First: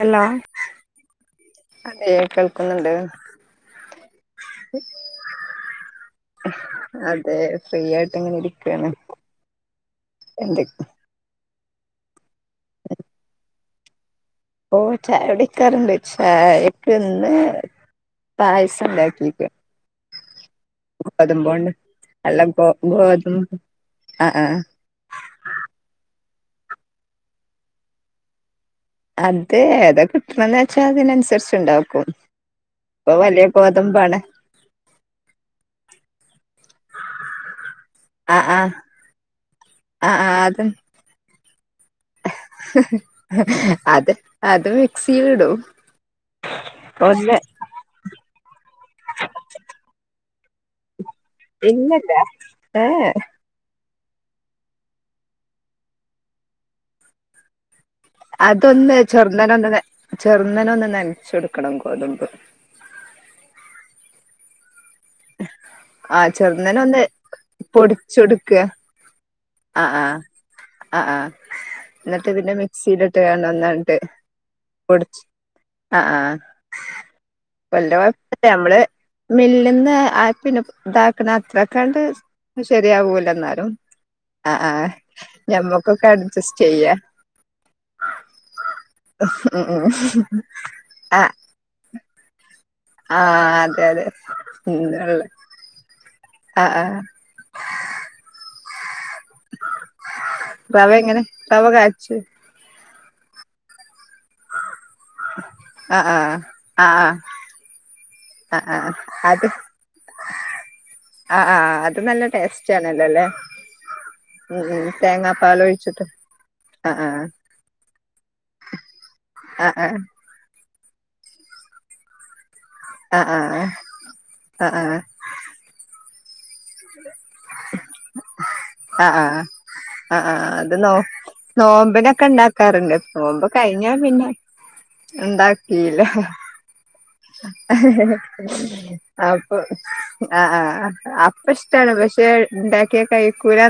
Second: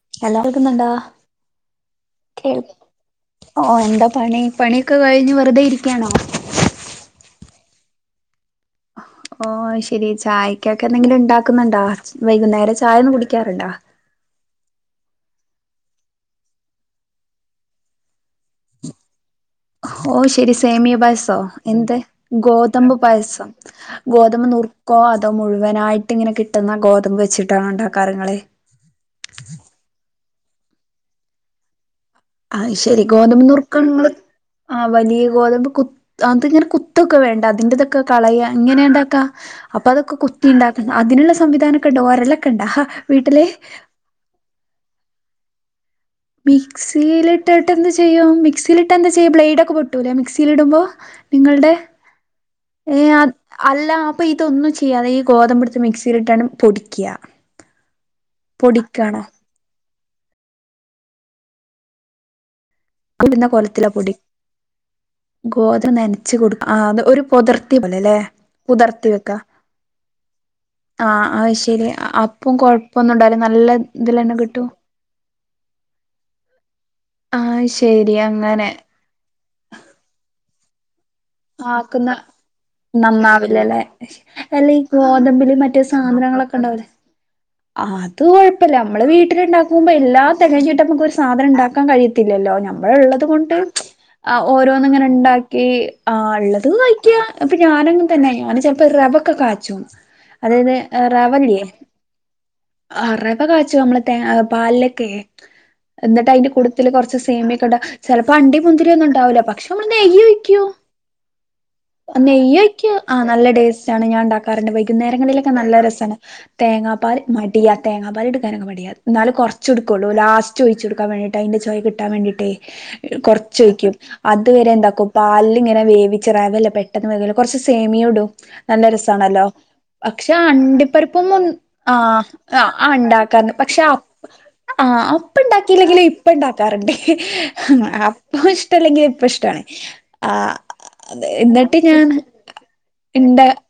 Hello എല്ലാവർക്കുംന്നണ്ടാ അതെ കേൾക്കുന്നുണ്ട് ഓ എന്താ പണി പണിയൊക്കെ കഴിഞ്ഞഞ് വെറുതെ ഇരിക്കയാണോ അത ഫ്രീ ആയിട്ട് എങ്ങനെ ഇരിക്കുവയാണ് ഓ ശരി ചായക്കൊക്കെ എന്തെങ്കിലും ഉണ്ട ന്നുണ്ടാ വൈകുന്നേരം ചായൊന്നന്ന് കുടിക്കാറുണ്ടാ ഓ ചായ കു ടിക്കാറുണ്ട് ചായക്ക് ഇന്ന് പായസം ഉണ്ടാക്കി ആ ഓ ശരി സേമിയ പായസോ ഗോതമ്പോണ്ട് എന്ത് അല്ല ഗോ ഗോതമ്പ് പായസം ഗോതമ്പ് ആ ആ ഗോതമ്പ് നുറുക്കോ അതോ മുഴുവനായിട്ട് ഇങ്ങനെ കിട്ടുന്ന ഗോതമ്പ് വെച്ചിട്ടാണ ഉണ്ടോ കാര്യങ്ങളെ അത ഏതാ കിട്ടണന്ന് വെച്ചാ അതിനനുസരിച്ച ഉണ്ടാക്കും ആഹ് ശരി ഇപ്പൊ ഗോതമ്പ വലിയ നുറുക്ക നിങ്ങള് ഗോതമ്പാണ് ആ വലിയ ഗോതമ്പ് കു അന്ത ഇങ്ങനെ കുത്തൊക്കെ വേണ്ട അതിന്റതൊക്കെ ആ കളയ ആ ഇങ്ങനെണ്ടാക്ക അപ്പൊ ആ അതൊക്കെ ആ കൊത്തി അത് ഉണ്ടാക്കണം അതിനുള്ള സംവിധാനൊക്കെ ഉണ്ടോ ഒരലൊക്കെ ഉണ്ടാ വീട്ടില് അത് അത് മിക്സി ഇടും മിക്സിയിലിട്ടിട്ട് എന്ത് ചെയ്യോ മിക്സിയിലിട്ട് എന്താ ചെയ്യും ബ്ലേഡ് ഒക്കെ പൊട്ടൂല മിക്സി ടുമ്പോ നിങ്ങളുടെ ഇല്ലല്ല ഏ അല്ല അപ്പൊ ഇതൊന്നും ചെയ്യാതെ ഈ ഗോതമ്പുടുത്ത് മിക്സിയിലിട്ടാണ് പൊടിക്കുക അതൊന്ന് ചെറുന്നന ഒന്ന് ചെറുന്നന ഒന്ന് നനച്ചൊടുക്കണം ഗോതമ്പ് ഉടുന്ന കൊലത്തിലെ പൊടി ഗോതര ആ നനച്ച കൊടുക്ക ആ ചെറുന്നനൊന്ന് അ ഒരു പുതിർത്തി വള്ള അല്ലേ പുതിർത്തി വെക്കാ ആ ആ ആ ആ് ശരി എന്നിട്ട് പിന്നെ അപ്പം കൊഴപ്പൊന്നും ഉണ്ടാവില്ല നല്ല മിക്സിയിലിട്ട്ന്നട്ട് ഇതിലന്നെ കിട്ടും ആ ആഹ് ആഹകൊല്ല ശരി കുഴപ്പ അങ്ങനെ നമ്മള് മില്ലുന്ന പിന്നെ അത്ര കണ്ട് ആക്കുന്ന ശെരിയാവൂല എന്നാലും നന്നാവില്ലല്ലേ അല്ല ആ ഈ ഗോതമ്പില് മറ്റേ ഞമ്മക്കൊക്കെ സാധനങ്ങളൊക്കെ സ്റ്റ് ഉണ്ടാവില്ലേ ചെയ്യ അത് കൊഴപ്പമ നമ്മള് ഉം ഉം വീട്ടിലുണ്ടാക്കുമ്പോ എല്ലാ തികഞ്ഞിട്ട് നമ്മക്ക് ഒരു ആഹ് സാധനം ഉണ്ടാക്കാൻ കഴിയത്തില്ലല്ലോ മ്മ നമ്മള ഉള്ളത് കൊണ്ട് ആഹ് അതെ അതെ ഉം ഓരോന്ന ഇങ്ങനെ ആഹ് ഉണ്ടാക്കി ആ ഉള്ളത് ആഹ് കായിക്ക ഇപ്പൊ ഞാനങ്ങങ് തന്നൊയി ചെപ്പോ റബ്ക്കെ കാച്ചു റവ എങ്ങനെ റവ കാച്ച അറവ കാച്ചു നമ്മള് ത പാലൊക്കെ ആഹ് എന്നിട്ട് ആഹ് അതിന്റെ കുടത്തിൽ ആഹ് കുറച്ച് സേമിയൊക്കെ ഉണ്ടാ ചെപ്പോ അണ്ടി ആഹ് മുന്തിരി ആഹ് ഒന്നും ഉണ്ടാവില്ല അത് പക്ഷ നമ്മ നെയ്യി വയ്ക്കോ ആഹ് ആഹ് അത് നല്ല ടേസ്റ്റ് നെയ്യക്ക് ആണല്ലോ ആ അല്ലേ നല്ല ഡടേസ്റ്റ്ണ് ഞാൻ ഉം ഉണ്ടാക്കാറുണ്ട് ഉം വൈകുന്നേരങ്ങളിലൊക്കെ തേങ്ങാപ്പാൽ നല്ല ഒഴിച്ചിട്ട് രസമാണ് ആഹ് തേങ്ങാപ്പാൽ ആഹ് മടിയ തേങ്ങാപ്പാല എടുക്കാന അ എന്നാല ആഹ് കുറച്ച്ടുക്കുള്ളള്ളൂ ലസ്റ്റ് ഒഴിച്ചുടുക്കാൻ വേണ്ടീട്ട്തിന്റെ ചോവാ കിട്ടാൻ വേണ്ടീട്ടേ ആഹ് ആഹ് ആഹ് കൊറച്ചൊയ്ക്കും അതുവരെ ആഹ് ആഹ് എന്താക്കും പാല ഇങ്ങനെ വേവിച്ചറാവല്ല പെട്ടെന്ന് വ കൊറച്ച് സേമിയ ഇടും നല്ല ആഹ് രസമാണല്ലോ ആഹ് ആഹ് പക്ഷെ ആഹ് അത് നോ അണ്ടിപ്പരിപ്പം മുൻ ആ നോമ്പിനൊക്കെ ഉണ്ടാക്കാറുണ്ട് നോമ്പ് ഉണ്ടാക്കാന്ന് പക്ഷെ കഴിഞ്ഞാ പിന്നെ ആ അപ്പ ഉണ്ടാക്കിയില്ല ഇണ്ടാക്കിയില്ലെങ്കില് ഇപ്പ ഉണ്ടാക്കാറുണ്ട് അപ്പെ ഇഷ്ടമല്ലെങ്കില് ഇപ്പെ അപ്പൊ ഇഷ്ടാണ് ആഹ് ആ അപ്പ ഇഷ്ടാണ് പക്ഷെ ഉണ്ടാക്കിയ കഴി ഇട്ടാക്കിയാൽ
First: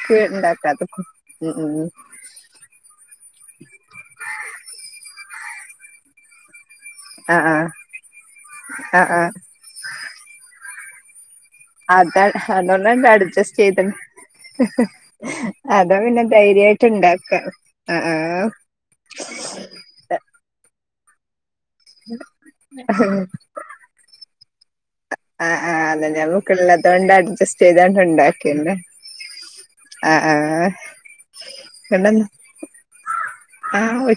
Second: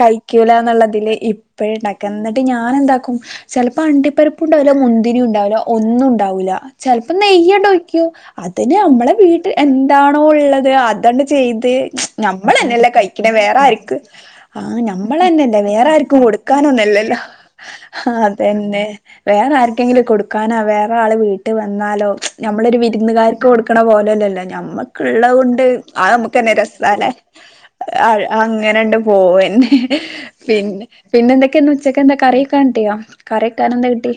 കഴിക്കൂല എന്നുള്ളതില് ഉം ഇപ്പോഴ ഉം ഉണ്ടാക്ക എന്നിട്ട് ഞാൻ എന്താക്കും ചിലപ്പോ ഉ അട്ടിപ്പരിപ്പ് ഉണ്ടാവില്ല മുന്തിരി ഉണ്ടാവില്ല ഒന്നും ഉണ്ടാവില്ല ചിലപ്പോ ആഹ് ആഹ് നെയ്യടോയ്ക്കോ അതിന് ആഹ് നമ്മളെ ആഹ് വീട്ടിൽ എന്താണോ ഉള്ളത് അത് ചെയ്ത് അതാ നമ്മൾ തന്നെല്ല അതുകൊണ്ടാണ്ട് കഴിക്ക അഡ്ജസ്റ്റ് ചെയ്ത് വേർക്ക് ആ നമ്മൾ തന്നെല്ല അതാ വേരാർക്കും പിന്നെ ധൈര്യായിട്ട് കൊടുക്കാനൊന്നല്ലല്ലോ ഇണ്ടാക്ക ആഹ് ആഹ് അതന്നെ വേണം ആർക്കെങ്കിലും കൊടുക്കാനാ വേ രാൾ വീട്ടിൽ വന്നാലോ നമ്മളൊരു വിരുന്നുകാർക്ക് കൊടുക്കണ പോലെല്ലല്ലോ നഞമ്മൾക്കുള്ളത് ആഹ് കൊണ്ട് ആഹ് ആ അതെ നമുക്ക് തന്നെ ഞമ്മക്കുള്ളത് രസല്ലേ കൊണ്ട് അഡ്ജസ്റ്റ് ചെയ്താണ്ട് ഉണ്ടാക്കിയല്ലേ അങ്ങനെണ്ട് പോവെന്നെ ആഹ് ആഹ് പിന്നെ പിന്നെ എന്തൊക്കെയാന്ന് ഉച്ചക്കെ എന്താ ഇന്നെന്താ കറി വെക്കാൻട്ടിയ കറി വക്കാൻെന്താ കിട്ടി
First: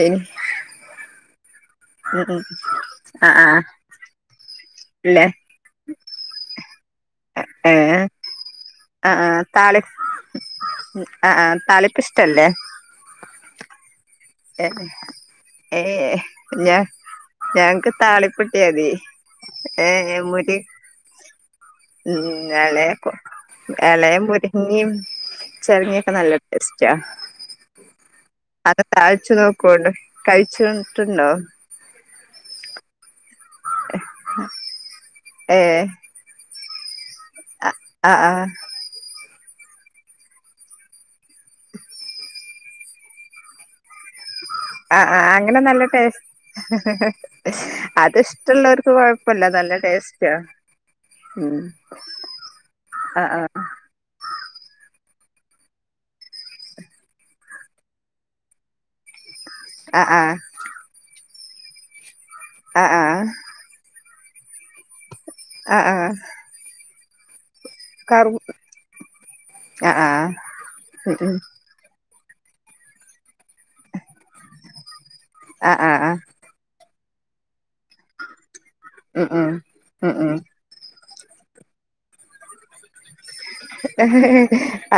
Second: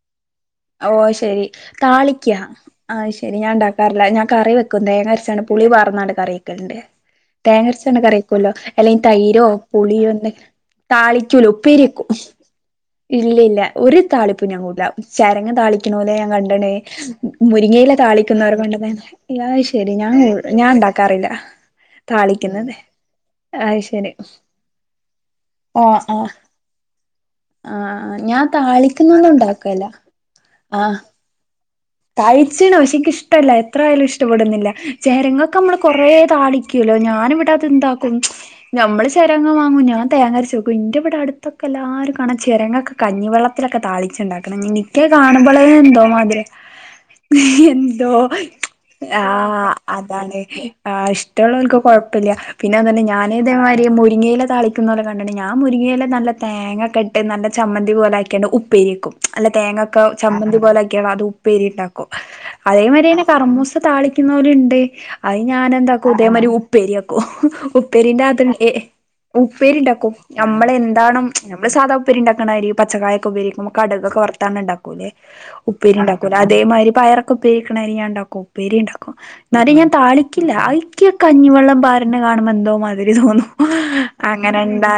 പിനി ഓ ശരി താളിക്ക ആ ശരി ആഹ് ഞാൻ ആഹ് ഉണ്ടാക്കാറില്ല ഞാൻ കറി വെ തേങ്ങ ഇല്ലേ അരച്ചാണ് പുളി പറാന്നാട് കറിവെക്കൽണ്ട് ഏ തേങ്ങരച്ചണ് കറക്കുമല്ലോ അല്ലെങ്കിൽ ആ ആ തൈരോ താളി പുളിയോന്തൊ ആ ആ താളിക്കൂല താളിപ്പ് ഉപ്പേരക്കും ഇഷ്ടല്ലേ ഇല്ലല്ല ഒരു താളിപ്പും ഞാൻ ഏ കൂടുലാ ചരങ്ങ് ഏ താളിക്കണല്ലേ ഞാൻ ഞ കണ്ടണേ ഞങ്ങക്ക് മുരിങ്ങയില താളിക്കുന്നവർ കൊണ്ടത താളിപ്പിട്ടിയാതി ഏ ശരി ഞാൻ മുരി ഞാൻ ഉണ്ടാക്കാറില്ല ഉം താളിക്കുന്നത് ഇളയക്ക അത് ശെരി ഇളയ മുരി നീ ഓ ചരങ്ങിയൊക്കെ ആഹ് നല്ല ടേസ്റ്റാ ആഹ് ഞാൻ താളിക്കുന്നൊന്നും തഴച്ചു ഉണ്ടാക്കലില്ല നോക്കോണ്ട് കഴിച്ചണ്ടിട്ടുണ്ടോ കഴിച്ച്ണ് പക്ഷെ എനിക്ക് ഇഷ്ടമല്ല എത്രയാലും ഇഷ്ടപ്പെടുന്നില്ല ചേരങ്ങൊക്കെ ഏ നമ്മള് കൊറേ താളക ല്ലോ ഞാനിവിടെ അത് ആ ഇടാക്കും ആ ആ നമ്മള് ശ ചിരങ്ങ വങ്ങും ഞാൻ തേങ്ങരച്ചുക്ക ഇന്റെ ഇവിടെടുൊക്കെ എല്ലാരുംണ ചിങ്ങൊക്ക കഞ്ഞിവെള്ളത്തിലൊക്കെ താളിക്കും ഉണ്ടാക്കണം ആ ആ അങ്ങനെ കാണുമ്പോളേ നല്ല എന്തോ ടേസ്റ്റ് മാതിരി എന്തോ അത് ഇഷ്ടള്ളോർക്ക് ആ കൊഴപ്പല്ല നല്ല ടേസ്റ്റാ അതാണ് ഉം ഇഷ്ടമുള്ളവർക്ക് കുഴപ്പമില്ല പിന്നെന്നെ ആ ഞാന ആ ഇതേമാതിരി മുരിങ്ങയിലെ താളിക്കുന്ന കണ്ട്ക്ണ് ഞാൻ മുരിങ്ങയില തേങ്ങ ഇട്ട് ചമ്മന്തി പോലെ ആക്കി ഉപ്പേരി വെക്കും ആ ആ ചമ്മന്തി പോലക്കെയത് ഉപ്പേരിണ്ടാക്കും ആ അതെ പോലെ ആ കറുമൂസ ന്നലണ്ട് അത് ആ ആ ഞാാനെന്താക്കോ അതേ മാതിരി ഉപ്പേരിയാക്കും ഉപ്പേരിന്റെ കറു അത് അ ഉപ്പേരി ആ ആ ഉണ്ടാക്കും നമ്മള ഉം എന്താണോ ഉം നമ്മള് സാധാ ഉപ്പേരി ഉണ്ടക്കുന്ന പോലെ പച്ചക്കായൊക്കെപരിക്കുമ്പ കടൊക്കെ വർത്ത ഉണ്ടൂലേ ആ ആ ഉപ്പേരി ആ ഉണ്ട അതേ മാതിരി പയറൊക്കെ പേരിക്കണ ഞാൻ ഉണ്ടാക്കും ഉ പേരി ഉണ്ടാക്കും ഉം ഉം എന്നാലും ഞാൻ ഉം ഉം താളിക്കില്ല എ കഞ്ഞിവെള്ളം പാറിനെ കാണുമ്പോൾ എന്തോ മാതിരി തോന്നും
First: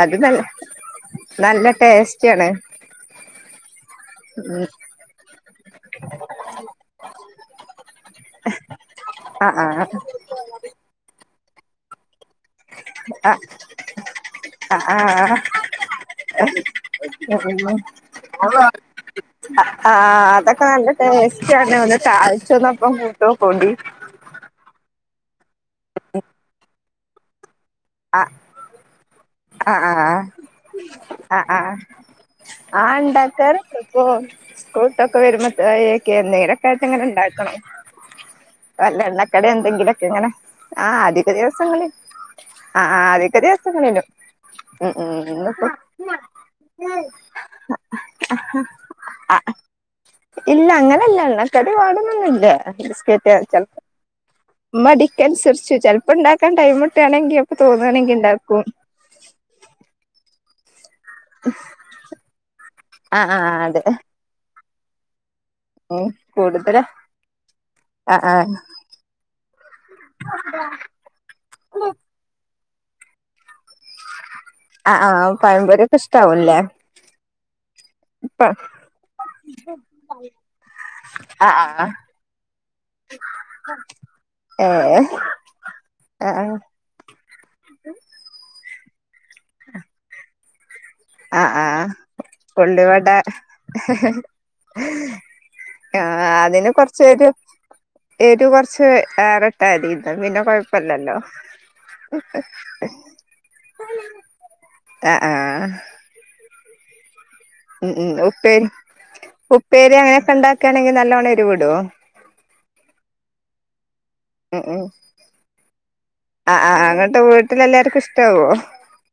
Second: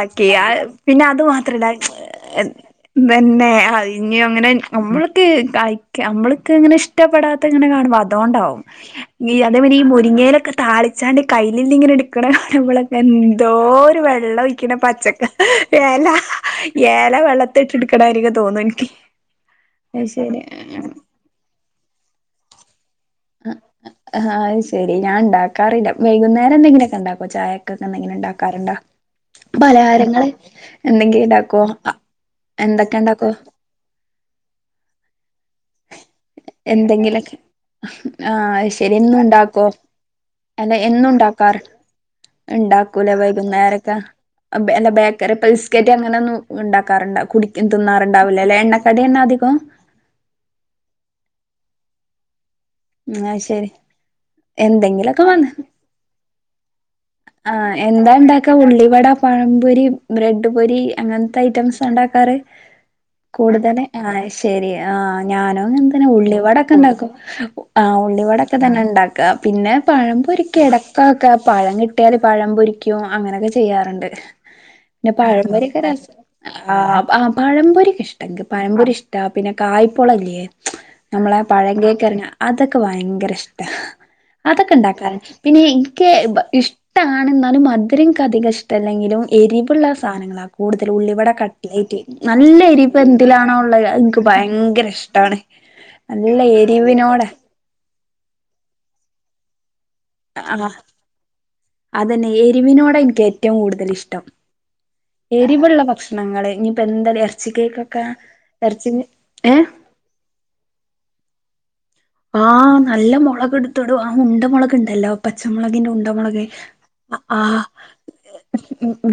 അത് നല്ല പിന്നെ അത് നല്ല മാത്രല്ല ടേസ്റ്റാണ് തന്നെ അതിഞ്ഞ അങ്ങനെ ഉം നമ്മൾക്ക് കഴ നമ്മൾക്ക് അങ്ങനെ ഇഷ്ടപ്പെടാത്ത ഇങ്ങനെ കാണുമ്പോ അതുകൊണ്ടാവും ആഹ് അത ഈ ആഹ് മുരിങ്ങയിലൊക്കെ താളിച്ചാണ്ട് കയ്യിലിൽ ഇങ്ങനെ എടുക്ക്ണ കാണുബോൾ ഇമ്മളൊക്കെ ആഹ് എന്തോ ഒരു വെള്ളം ഒഴിക്കണ ആഹ് പച്ചക്ക ആഹ് ഏല ഏല വെള്ളത്തി മത്ത്ട്ട്ട്ട് കടായിരിക തോന്നകി ആഹ അതൊക്കെ നല്ല ടേസ്റ്റ് ആണ് ഒന്ന് തഴച്ചന്നപ്പം തോക്കണ്ടി ആഹ് അത് ശെരി ഞാൻ ഉണ്ടാക്കാറില്ല വൈകുന്നേരം എന്തങ്കിലൊക്കെ ഉണ്ടാക്കോ ചായൊക്കൊക്കെന്തെങ്കിലും ആഹ് ഉണ്ടാക്കാറുണ്ടോ ആഹ് ആഹ് പലഹാരങ്ങള് എന്തെങ്കിലും ആഹ് ഉണ്ടാക്കോ ആഹ് ആഹ് ഉണ്ടാക്കാറ് ഇപ്പൊ സ്കൂട്ടൊക്കെ വരുമ്പോ ഒക്കെ നേരൊക്കായിട്ട്ങ്ങനെണ്ടാക്കും ഉണ്ടാക്കണം ആഹ ശരി എന്നുണ്ടാക്കോ ഇങ്ങനെ അല്ല ആഹ് അധിക എന്നുണ്ടാക്കാർ ദിവസങ്ങളിൽ ആഹ് ആഹ് ഉണ്ടാക്കൂലേ അധിക വൈകുന്നേരൊക്കെ ദിവസങ്ങളിലും അല്ല ഉം ഉം ബേക്കറി ഇന്നിപ്പോ പിസ്കറ്റ് അങ്ങനെ ഒന്നും ഉണ്ടാക്കാറുണ്ട കുട തിന്നാറുണ്ടാവില്ലേ അല്ല എണ്ണക്കട എണ് [unintelligible] ഇല്ല അങ്ങനെല്ല ള്ളക്കടി വാണന്നൊന്നുല്ല ബിസ്കറ്റ് ആഹ് ചെൽ ശരി എന്തെങ്കിലൊക്കെ വന്ന് മടിക്കനുസരിച്ച് ചെൽപ്പണ്ടാക്കാൻ ടൈമ് ആഹ് എന്താണ്ടാക്കാ ഉള്ളിവട പഴം പൊരി ബ്രട് ട് പൊരി അങ്ങൻത്തെ ഐറ്റംസാണ്ടാക്കാറ് ആഹ് ആഹ് കൂടുതല് അതെ അങ്ങനെ അയ്ഷരി ആഹ് ഞാനും ഉം അങ്ങൻതന്നെ കൂടുതലാ ഉള്ളിവടൊക്കെണ്ടാക്കും ആഹ് ഉള്ളിവടൊക്കെ തന്നെണ്ടാക്കാ പിന്നെ പഴം പൊരിക്കാ ഇടക്കൊക്കെ പഴം കിട്ടിയാല് പഴം പൊരിക്കും അങ്ങനൊക്കെ ചെയ്യാറുണ്ട് ആഹ് പിന്നെ ആഹ് പഴമ്പൊെരി ഒക്കെ പഴംപൊരിയൊക്കെ രസാ ഇഷ്ടാവുംല്ലേ ആഹ് പഴമ്പൊരിക്ക്ഷ്ടാ ഇപ്പ പഴംമ്പൊരി ഇഷ്ടാ പിന്നെ ക കായ്പോളല്ലേ നമ്മളെ ആഹ് പഴം ആഹ് കേക്കർഞ്ഞ അതൊക്കെ ഭയങ്കര ഇഷ്ടാ ഏഹ് അതൊക്കെണ്ടാക്കാറ്ണ്ട് പിന്നെ ഇൻക്ക് ആഹ് ഇഷ് ടാണ്ന്നാലും മധുരംൻക്കധിക ഇഷ്ടല്ലെങ്കിലും എരിവുള്ള സാധനങ്ങളാ കൂടുതല് ഉള്ളിവിട ആഹ് ആഹ് കട്ടിലേറ്റ് നല്ല എരിവ് ഉള്ളിവട എന്തിലാണോ ഉള്ളത് അത്‌ൻക്ക് ഭയങ്കര ഇഷ്ടാണ് ആഹ് ആ നല്ല അതിന് കൊർച്ചൊര് എരിവിനോടെ എരു കൊർച്ച് ഏറെട്ടാതിന്നാ പിന്നെ ആ കൊഴ്പ്പല്ലല്ലോ അതന്നെ എരിവിനോടാ ഇൻക്കേറ്റവും കൂടുതൽ ഇഷ്ടം ആഹ് ആഹ് എരിവുള്ള ഭക്ഷണങ്ങൾ ള് ഇനിയിപ്പോ എന്തായാലും എർ ഉം ഉം ഉപ്പേരി ഏഹ് ഉപ്പേരി അങ്ങനെയൊക്കെ ഉണ്ടാക്കുകയാണെങ്കിൽ നല്ലവണ്ണം എരിവിടോ ആഹ് നല്ല മൊളക് ഇടുത്ത് ടും ആ ഉം ഉം ഉണ്ടമുളക്ണ്ടല്ലോ പച്ചമുളകിന്റെ ഉണ്ടമുളക് ആഹ് ആഹ് അ അങ്ങട്ട് ആ ഹാ വീട്ടിലെല്ലാർക്കും ഇഷ്ടാവോ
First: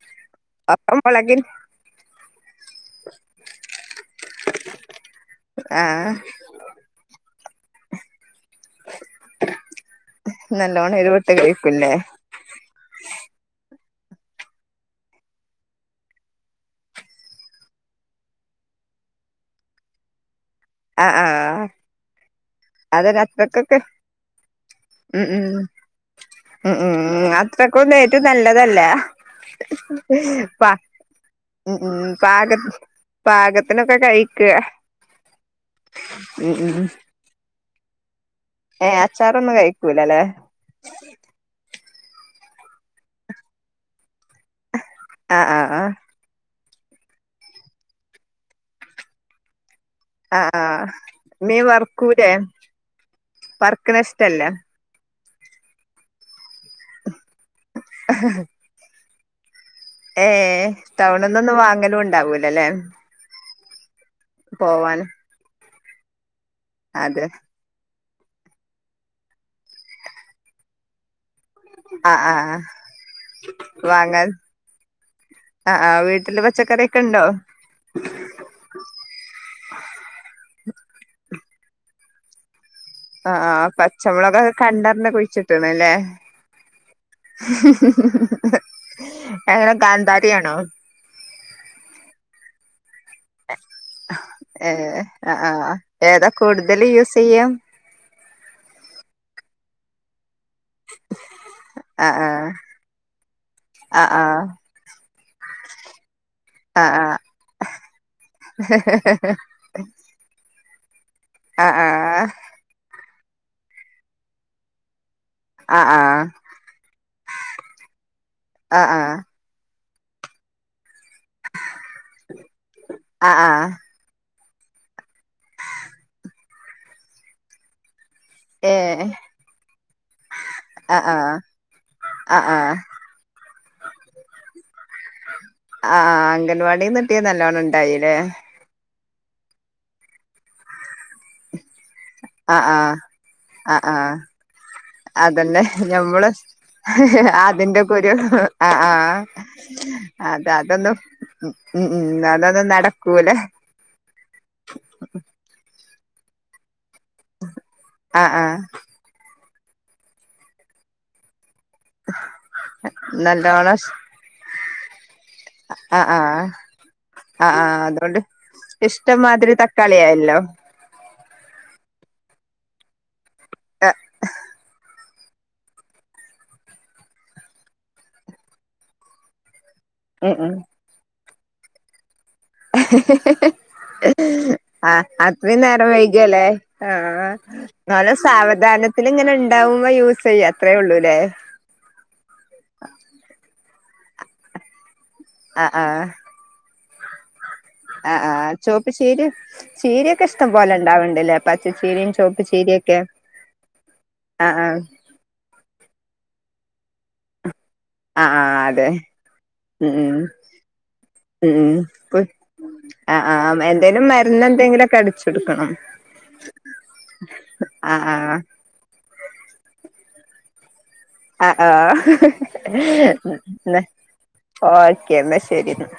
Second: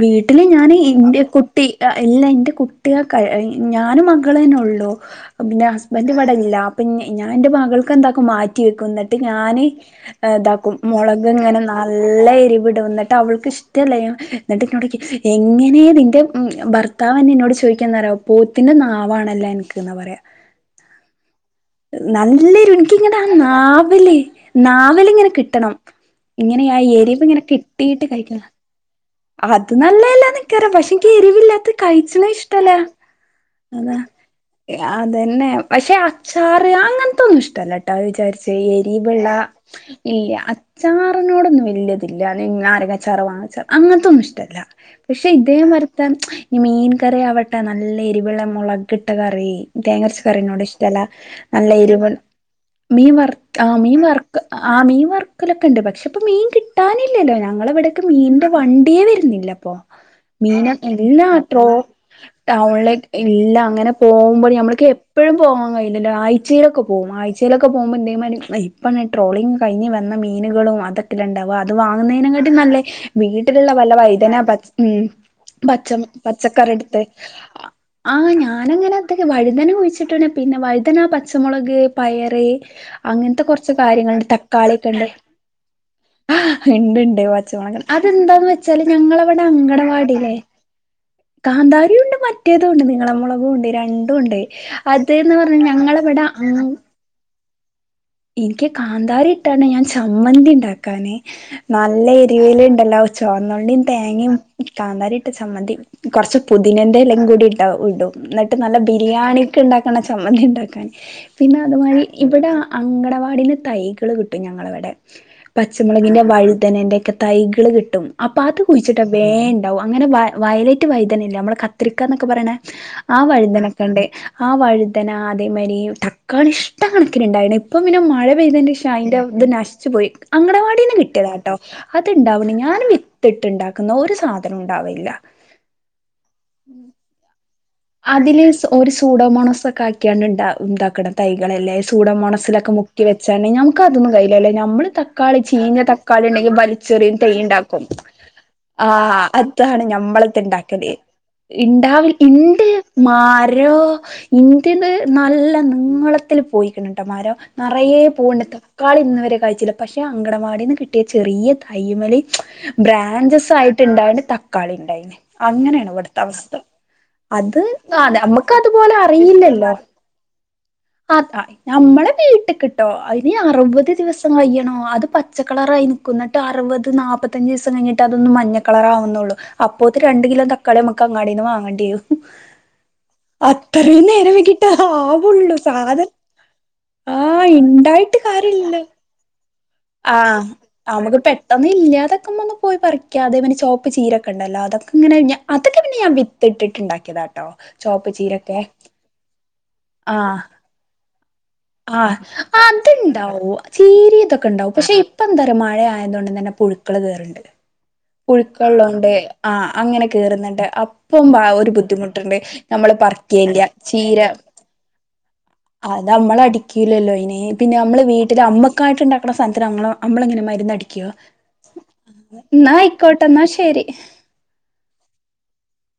വീട്ടില് ഞാന് അപ്പം ഇന്റെ മുളകിൻ കുട്ടി അ എല്ലാ ന്റെ കുട്ടികൾക്കയ ഐ ഞാനും മകളന്നെ ഒ ള്ളൂ ഉം പിന്നെ ആഹ് ഹസ്ബന്റ് ഇവടെ ഇല്ലാ അപ്പഞ്ഞി ഞാൻ ന്റെ മകൾക്ക് എന്താക്കും മാറ്റ് റ്റി വെക്കും ന്നട്ട് ഞാന് ഇതാക്കും നല്ലോണം മൊളക് എരിവിട്ട് ഇങ്ങനെ കഴിക്കുംല്ലേ നല്ല എരിവിടും ന്നിട്ട് അവൾക്ക് ഇഷ് ട്ടല്ലേയ്ഞ്ഞു ന്നിട്ട് ന്നോടോയ്ക്കും എങ്ങനേ നിന്റെ ഉം ഭർത്താവ് എന്നെ എന്നോട് ചോദിക്കാന്നറിയോ പോത്തിനെ നാവാണല്ലോ അൻക്ക്ന്നാപറയാ ആ ആഹ് ഇൻക്കിങ്ങടെ അതൊരു ആ അത്രക്കൊക്കെ നാവ് ല് ഉം നാവലിങ്ങനെ ഉം കിട്ടണം ഇങ്ങനെ ഉം ആ എരിവ് ഉം ഇങ്ങനെ അത്രക്കൊന്നും കിട്ടീയിട്ട് ഏറ്റവും കയ്ക്കലാ നല്ലതല്ല അത് നല്ലല്ലാനിക്കറിയാ പാ പക്ഷേ ൻക്ക് ഉം എരിവില്ലാത്തത് ഉം കയ്ച്ച്ണത് പാക ഇഷ്ടല്ല പാകത്തിനൊക്കെ അതാ കഴിക്ക എ ആ അതന്നെ പക്ഷേ ഉം അച്ചാറ് ഉം അങ്ങൻത്തൊന്നും ഇഷ്ടല്ലട്ടാ അത്‌ വിചാരി പക്ഷേ ഏഹ് എരിവിള്ള അച്ചാറൊന്നും കഴിക്കൂലല്ലേ ഇല്ല അച്ചാറിനോടൊന്നും വല്ല്യത് ത്ല്ല്യ [unintelligible] നാരങ്ങച്ചാറ് വാങ്ങച്ചാറ് അങ്ങൻത്തൊന്നും ഇഷ്ടല്ല പക്ഷേ ആഹ് ആഹ് ആഹ് ഇതേമാര്ത്തെ ഇനി മീൻ കറി ആവട്ടെ നല്ല എരിവിള്ള മുളകിട്ട കറി തേങ്ങച്ച ആഹ് കറിനോനോട് ആഹ് ഇഷ്ടല്ല മീൻ നല്ല ഇരുവു വറക്കൂലേ മീൻ വർ ആഹ് വറക്കണ മീൻ വർക്ക് ഇഷ്ടല്ലേ ആ മീൻ വർ ക്കലൊക്കെണ്ട് പക്ഷേ ഇപ്പോ മീൻ കിട്ടാനില്ലല്ലോ ഞങ്ങളെവിടയൊക്കെ മീൻ ണ്ടിയേ വര്ന്നില്ലപ്പോ മീൻ ഏഹ് ഇല്ലാ ടൗണിന്നൊന്നും ട്രോ വാങ്ങലും ഉണ്ടാവൂലല്ലേ ടൗൺലേറ്റെ ഇല്ലാ അങ്ങനെ പോകുമ്പള് നമ്മക്ക് പോവാൻ എപ്പഴും പോവാൻ കഴിയില്ലല്ലോ ആഴ്ചയിലൊക്കെ പോകും അതെ ആഴ്ചയിലൊക്കെ പോകുമ്പോ എന്തെ ഇപ്പ ട്രോളിങ് കഴിഞ്ഞ് വന്ന മീനുകളും അതൊക്കെല്ലേണ്ടാവ അത് ആഹ് ആഹ് വാങ്ങുന്നതിനെകാട്ടിം നല്ലേഹ് വീട്ടില്ള്ള വല്ല വാങ്ങാൻ വൈദന പ ആഹ് പച്ച ആഹ് വീട്ടില് പച്ചക്കറിയൊക്കെ പച്ചക്കറിട്ത്ത് ഉണ്ടോ ആഹ് ഞാനങ്ങനെ ത് വഴുതന കുഴിച്ചിട്ട്ണ് പിന്നെ വഴുതനാ, പച്ചമുളക്, പയറ് ആഹ് അങ്ങൻത്തെ ആഹ് കോർച്ച് കാര്യങ്ങള്ണ്ട് പച്ചമുളകൊക്കെ തക്കാളിക്കെ ഇണ്ട് കണ്ടറിഞ്ഞ് കുഴിച്ചിട്ടണല്ലേ ഇണ്ട് ഇണ്ട് പച്ചമോളക് അതെന്താന്ന് വെച്ചാല് ഞങ്ങളവടെ എങ്ങനെ അങ്കടവാടില്ലേ കാന്താരിയാണോ കാന്താരി ഉണ്ട് മറ്റ ളമോളകു ഉണ്ട് രണ്ടും ഇണ്ട് ഏ ആ അത്ന്ന് ആ പറഞ്ഞ ഞങ്ങളവടെ ഏതാ അങ്‌ കൂടുതൽ യൂസ് ചെയ്യാ ഇൻക്ക് കാന്താരി ഇട്ടാണ്ട് ഞാൻ ചമ്മ ചമ്മന്തി ഇണ്ടാക്കാന് നല്ല ആ എരിവ്ല് ഇണ്ടല്ലോ ചുവന്നള്ളീം ആ ആ തേങിം കാന്താരി ചമ്മന്തി കോർച്ച് ആ ആ പോതിനെറ്റെലിം കൂടി ഇണ്ടാവും [unintelligible] ഇന്നട്ട് നല്ല ബിരിയാണിക്ക്ണ്ടാക്ണ ചമ്മന്തി ഇണ്ടാക്കും പിന്നെ ആ ആ ആ അതുമാരി ഇവിടെ അങ്കടവാടിന്ന് തൈകള് കിട്ടും ഞങ്ങളവടെ ആ പച്ചമുളകിന്റെ വഴുതനന്റെ ഒക്കെ തൈകള് കിട്ടും അപ്പൊ അത് ആ ആ കുഴിച്ചിട്ട് വേണ്ടാവും അങ്ങനെ വ വയലറ്റ് വയ്തനല്ലേ നമ്മളെ കത്രിക്കന്നൊക്കെ പറയണ ആ വഴുതനൊക്കെ ഉണ്ട് ആ വഴുതന അതേമാതിരി തക്കാളി ഇഷ്ട കണക്കിന്ണ്ടായിനു. ഇപ്പ പിന്നെ മഴ ഏ പെയ്തതിന്റെക്ഷ അന്റെ ഇത് നശിച്ചു പോയി അങ്കണവാടിന്ന് ആ ആ കിട്ടിയതാ ട്ടോ ആ അത്ണ്ടാവുന്നു ആ ഞാൻ തതിട്ടുണ്ടാക്കുന്ന ഒരു സാധനംണ്ട് ആ, അംഗൻവാടിന്നട്ടിയ, നല്ലോണ ണ്ട് അതില്, സ്, ഒരു, സൂഡോമോണോസ്, ഒക്കെ, ആക്കിയാണ്ട്, ഇണ്ട, ഇണ്ടാക്കണ, തൈകളെല്ലെ ആ സൂടോമോണസിലൊക്ക ആ മുക്കി വച്ചാല് ആ ഞമ്മക്ക് ആ അതൊന്നും, കയ്യൂല്ലല്ലോ, ഞമ്മള്, തക്കാളി, അതന്നെ ചീഞ്ഞ ഞമ്മള് തക്കാളിണ്ടെങ്കി ചെറിയും, അതിന്റെ തെയ്ണ്ടാക്കും, കുരു ആ ആ ആഹ, അതാണ്, ഞമ്മളത് അത് ണ്ടാക്കല് അതൊന്നും ഉം ഉം ഇണ്ടാവിൽ, ഉം ഇ അതൊന്നും ഇ, നടക്കൂല മാരോ ഇന്റത് നല്ല നീളത്തില് പോയ്ക്ക്‌ണ് ട്ടമരൊ, നിറയെ, ആ ആ പൂണ്ടു, തക്കാളി ന്ന് വരെ, കായ്ചീല്ല, പഷേ, അംഗണവാടിന്ന് കിട്ടിയ, ചെറിയ അയ്മലി, നല്ലോണം ബ്രാഞ്ചസായിട്ട്ണ്ടായിട്ട്, തക്കാളി ണ്ടായിന്, അങ്ങനെയാണ്, ആ ആ ഇവിടുത്തെ, അവസ്ഥ. ആ അത്, ആ അതുകൊണ്ട് ഞമ്മക്ക്, അതുപോലെ ഇഷ്ടംമാതിരി അറിയില്ലല്ലോ. തക്കാളിയായല്ലോ അതാ, നമ്മളെ, വീട്ടക്ക് ട്ടോ, അത് ആ അറുവത്, ദിവസം കയ്യണം, അത് പ പച്ചക്കളറായി നിൽക്കുന്നിട്ടൊ അറുപത്, നാപ്പത്തഞ്ചീസം കയിഞ്ഞിട്ട് അതൊന്ന് മഞ്ഞ കളറാവ്ന്നൊള്ളു. അപ്പോത്തെ രണ്ട് ഉം കിലോ ഉം തക്കാളി മ്മക്ക് അങ്ങാടീന്ന് വാങ്ങേണ്ടിരും അത്രയും നേരം വെക്കിട്ട ആഹ് ആവുള്ളു, അത്രയും നേരം സാധന, വൈകിയല്ലേ ആ ആഹ് നല്ല ഉണ്ടായിട്ട് കാര്യല്ലേ സാവധാനത്തിൽ ഇങ്ങനെ ഉണ്ടാവുമ്പോ ആ യൂസ് ചെയ്യ അത്രേ ഉള്ളൂല്ലേ അമക്ക് പെട്ടെന്നില്ലാതാക്ക്മ്പപോ പറിക്ക അതെമാതിരി ചോപ്പ് ചീരൊക്കെണ്ടല്ലോ അതൊക്കെങ്ങനെ ഞ ആഹ് അതൊക്കെ പിന്നെ ഞാൻ വിത്തിട്ടിട്ട് ണ്ടാക്കിയതാട്ടോ. ആ ആ ആ ചോപ്പ് ചീരെ ചീരൊക്കെഷ്ടം പോലെ ണ്ടാവാല് ണ്ട് ലെ. ആ അത്ണ്ടാവും ചീരേതൊക്കെ ആഹ് ണ്ടാവും ആഹ് പക്ഷെ ഇപ്പ എന്താറയ മഴയായതുകൊണ്ട് തന്നെ പുഴു ക്കള് കേറ്ണ്ട്. ആഹ് ആഹ് അതെ പുഴുക്കൊള്ളണ്ട് ആ ഉം അങ്ങനെ ഉം കേറുന്നുണ്ട് അപ്പം ഉം ഒരു ഉം പു ബുദ്ധിമുട്ടുണ്ട് നമ്മള് ആഹ് പറക്കേല്ല ആഹ് എന്തേലും ചീര മരുന്ന് എന്തെങ്കിലുമൊക്കെ അടിച്ചെടുക്കണം അത ക്കില്ലല്ലോ അയ്ന് പിന്നമ്മള് ആഹ് വീട്ടില് അമ്മക്കായിട്ട് ണ്ടാക്ണ സാനത്തില് അമ്മള് എങ്ങനെ മരുന്ന് ആഹ ആഹ. ആയിക്കോട്ടെ എന്നാ ശരി ഓക്കെ എന്നാ ശരി ന്ന.